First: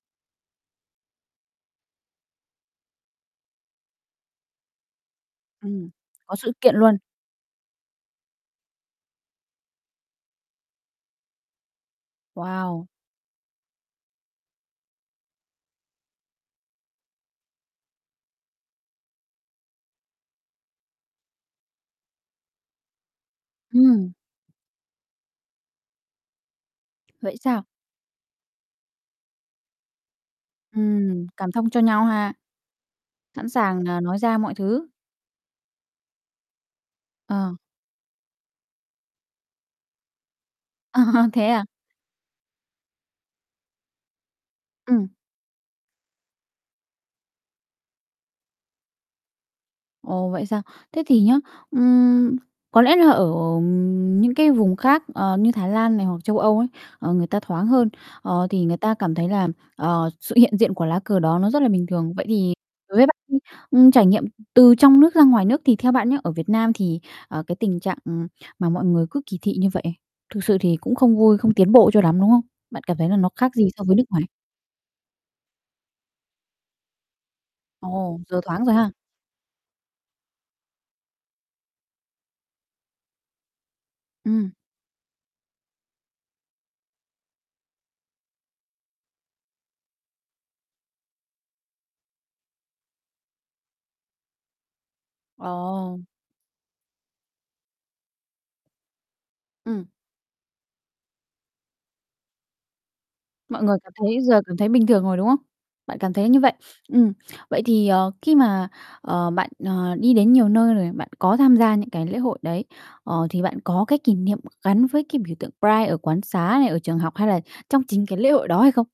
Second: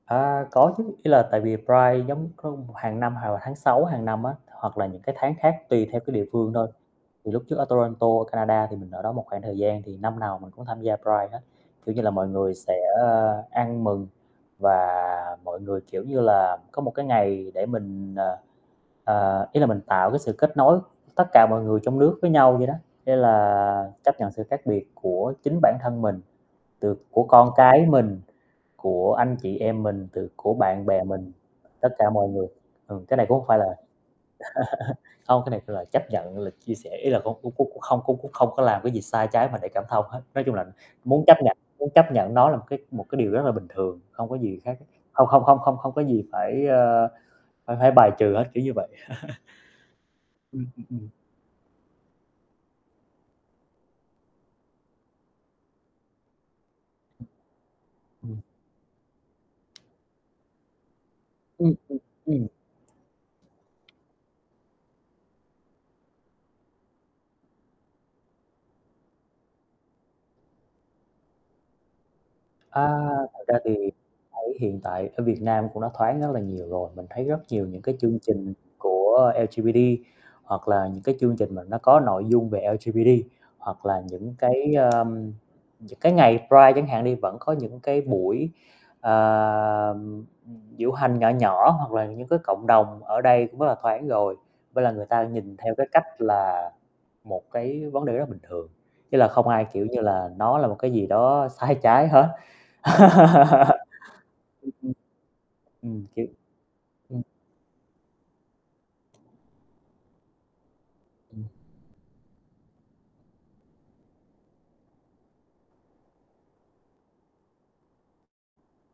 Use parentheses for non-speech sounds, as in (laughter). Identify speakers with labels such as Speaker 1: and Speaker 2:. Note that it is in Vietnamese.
Speaker 1: À, có chứ, ý là tại vì Pride giống có mục hàng năm hoặc là tháng 6 hàng năm á, hoặc là những cái tháng khác tùy
Speaker 2: Ừm,
Speaker 1: theo cái địa
Speaker 2: có sự
Speaker 1: phương thôi.
Speaker 2: kiện luôn.
Speaker 1: Thì lúc trước ở Toronto, Canada thì mình ở đó một khoảng thời gian thì năm nào mình cũng tham gia Pride hết, kiểu như là mọi người sẽ,
Speaker 2: Wow.
Speaker 1: ơ, ăn mừng và mọi người, kiểu như là, có một cái ngày để mình, ờ, ờ ý là mình tạo cái sự kết nối tất cả mọi người trong nước với nhau vậy đó. Thế là
Speaker 2: Ừm.
Speaker 1: chấp nhận sự khác biệt của chính bản thân mình, từ của
Speaker 2: Vậy
Speaker 1: con
Speaker 2: sao?
Speaker 1: cái mình, của anh chị em mình, từ của bạn bè
Speaker 2: Ừm,
Speaker 1: mình,
Speaker 2: cảm thông cho
Speaker 1: tất
Speaker 2: nhau
Speaker 1: cả mọi
Speaker 2: ha.
Speaker 1: người. Ừm, cái này cũng hông
Speaker 2: Sẵn
Speaker 1: phải là
Speaker 2: sàng,
Speaker 1: (chuckles)
Speaker 2: à, nói ra mọi thứ.
Speaker 1: hông, cái này phải là chấp nhận, là chia sẻ, ý là có khu
Speaker 2: Ờ.
Speaker 1: khúc cũng không có khúc không có làm cái gì sai trái mà để cảm thông hết. Nói chung là
Speaker 2: Ờ,
Speaker 1: muốn chấp
Speaker 2: thế
Speaker 1: nhận
Speaker 2: à?
Speaker 1: muốn chấp nhận nó là một cái một cái điều rất là bình thường, không có gì khác,
Speaker 2: Ừm.
Speaker 1: không không không không không có gì phải, ờ, phải phải bài trừ hết, kiểu như vậy. (chuckles)
Speaker 2: Ồ, vậy sao?
Speaker 1: Ừm, ừm,
Speaker 2: Thế
Speaker 1: ừm.
Speaker 2: thì nhá, ừm, có lẽ là ở những cái vùng khác, ờ, như Thái Lan này hoặc châu Âu ấy, ờ, người
Speaker 1: Ừm,
Speaker 2: ta thoáng hơn,
Speaker 1: ừm.
Speaker 2: ờ, thì người ta cảm thấy là, ờ, sự hiện diện của lá cờ đó nó rất là
Speaker 1: Ừm,
Speaker 2: bình
Speaker 1: ừm,
Speaker 2: thường. Vậy
Speaker 1: ừm.
Speaker 2: thì đối với bạn đi, ừm, trải nghiệm, ừ, từ trong nước ra ngoài nước thì theo bạn nhá, ở Việt Nam thì, ờ, cái tình trạng mà mọi người cứ kỳ thị như vậy, thực sự thì cũng không vui, không tiến bộ cho lắm, đúng không? Bạn cảm
Speaker 1: À,
Speaker 2: thấy là nó
Speaker 1: thật
Speaker 2: khác
Speaker 1: ra
Speaker 2: gì
Speaker 1: thì
Speaker 2: so với nước ngoài?
Speaker 1: thấy hiện tại ở Việt Nam cũng đã thoáng rất là nhiều rồi, mình thấy rất nhiều những cái chương
Speaker 2: Ồ, giờ
Speaker 1: trình
Speaker 2: thoáng rồi ha?
Speaker 1: của LGBT hoặc là những cái chương trình mà nó có nội dung về LGBT hoặc là những
Speaker 2: Ừm.
Speaker 1: cái, ờm, những cái ngày Pride chẳng hạn đi vẫn có những cái buổi, ờm, ừm, diễu hành nhỏ nhỏ hoặc là những cái cộng đồng ở đây cũng rất là thoáng rồi. Với lại người ta nhìn theo cái
Speaker 2: Ờ.
Speaker 1: cách là một cái vấn đề rất bình thường, chứ là không ai,
Speaker 2: Ừm.
Speaker 1: kiểu như là, nó là một cái gì đó sai trái hết.
Speaker 2: Mọi người
Speaker 1: (laughs)
Speaker 2: cảm thấy giờ cảm thấy bình thường rồi, đúng không?
Speaker 1: Ừm, ừm.
Speaker 2: Bạn
Speaker 1: Ừm,
Speaker 2: cảm
Speaker 1: kiểu
Speaker 2: thấy như vậy. Ừm,
Speaker 1: ừm.
Speaker 2: vậy thì, ờ, khi mà, ờ, bạn, ờ, đi đến nhiều nơi rồi bạn có
Speaker 1: Ừm.
Speaker 2: tham gia những cái lễ hội đấy, ờ, thì bạn có cái kỷ niệm gắn với cái biểu tượng Pride ở quán xá này, ở trường học hay là trong chính cái lễ hội đó hay không?